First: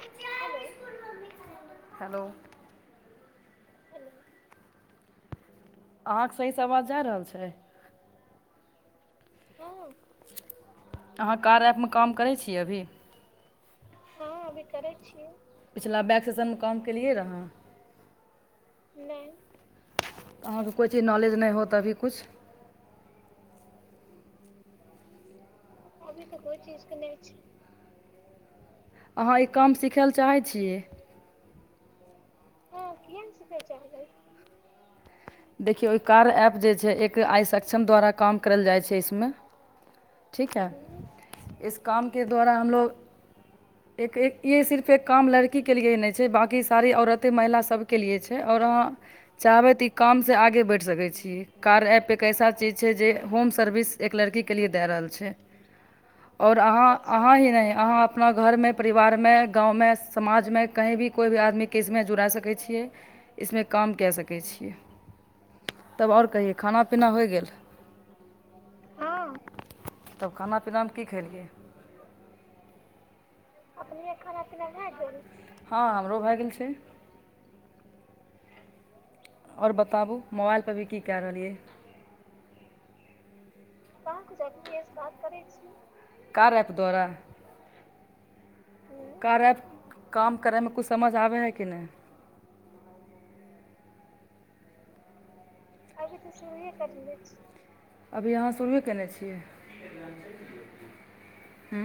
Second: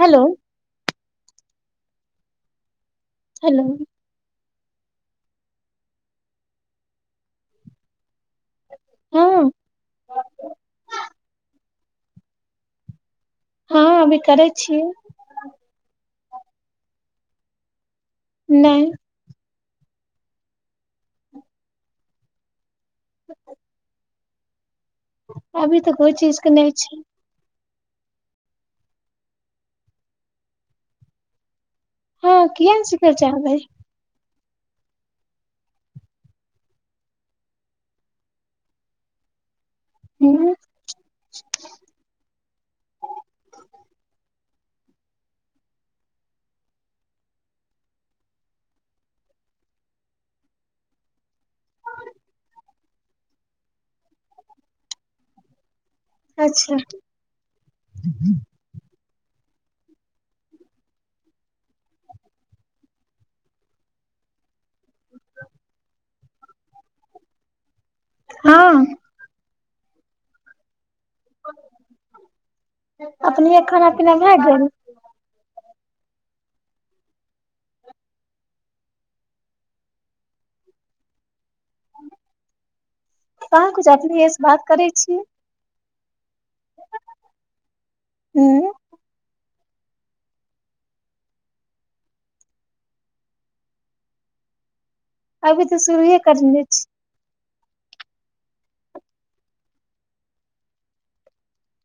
hello hello hello आओर सहीसँ आवाज जा रहल छै हँ अहाँ कार ऐपमे काम करै छियैअभी हँ अभी करै छियै पिछिला बैक सेशन मे काम केलियै रह नय नय त अहाँके कोइ चीज नॉलेज नय होत अभी कुछ अभी तऽ कोइ चीज के नहि छै [unintelligible] अहाँ ई काम सिखै लए चाहै छीयै ह किया न सिखै चाहबै [inaudible] देखियौ ई कार ऐप जे छै एक आइ सक्षम द्वारा काम करल जाइ छै इसमे ह [unintelligible] एक एक ये सिर्फ एक काम लड़की के लियेही नय छै बांकी सारी औरत ते महिला सभके लिए छै आओर अहाँ चाहबै तऽ ई काम से आगे बैढ़ि सकै छी कार ऐप एक ऐसा चीज छै जे होम सर्विस एक लड़की के लिए दए रहल छै [inaudible] आओर अच्छा अहाँ अहाँ ही नय अहाँ अपना घर मे परिवार मे गाँंव मे समाज मे कही भी कोइ भी आदमी किसमे जा जुड़ा सकै छियै इसमे काम कए सकै छियै तब आओर कहियौ खाना पीना होइ गेल हँ हं तब खाना पीना मे की खेलियै अपनीये अखनाय पिनाय भय गेल हँ हमरो भए गेल छै आओर बताबू मोबाइलपर भी की कए रहलियै कहां कुछ अपनिय सँ बात करै छीय कार ऐप द्वारा ह कार ऐप काम करैमे कुछ समझ आबै हे कि नय अभी तऽ शुरुए अभी त करने सुरुये छी करले छियै अभी आहाँ शुरूए केने छियै हूं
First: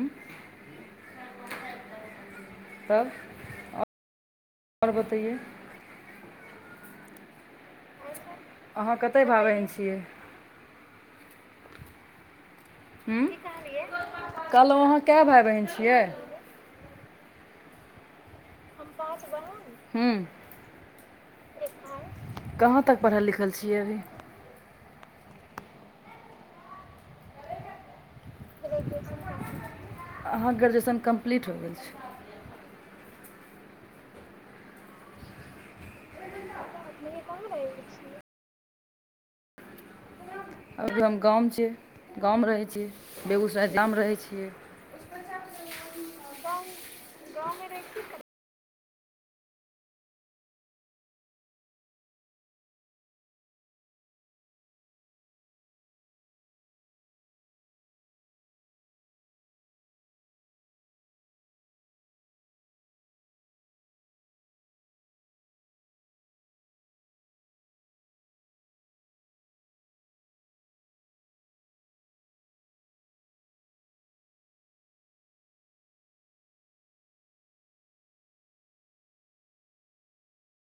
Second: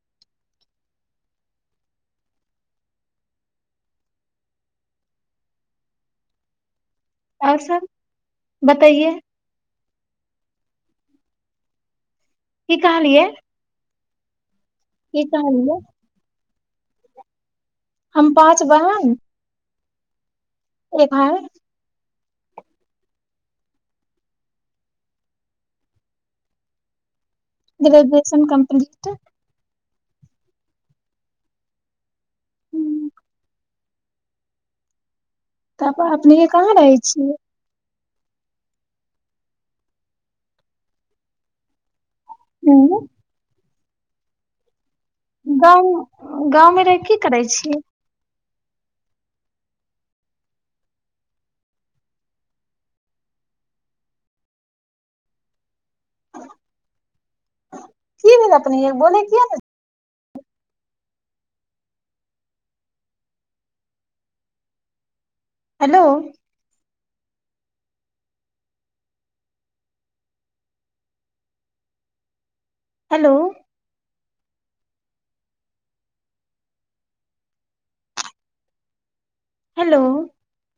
तब आओर बतैयै आओर सब अहाँ बतैये कतय भाय बहिन छियै की कहलियै हूँ कहलहुँ अहाँ की कए भाय बहिन कहलियै छियै हम पाँच हम पांच बहिन हूं आओर भाय कहाँ तक पढ़ल लिखल छियै ग्रेजुएशन कम्प्लीट अहाँ ग्रेजुएशन कम्प्लीट हो गेल छै हूँ, त प अपने कहाँ रहै न छियै कह रह [unintelligible] अभी हम गाम छ गाँवमे रहै छी हूँ, बेगूसराय गमे रहै छियै गाँव गाँव मे रहि की करै छीयै की भेल अपने यै बोलै किया हेलो हेलो हेलो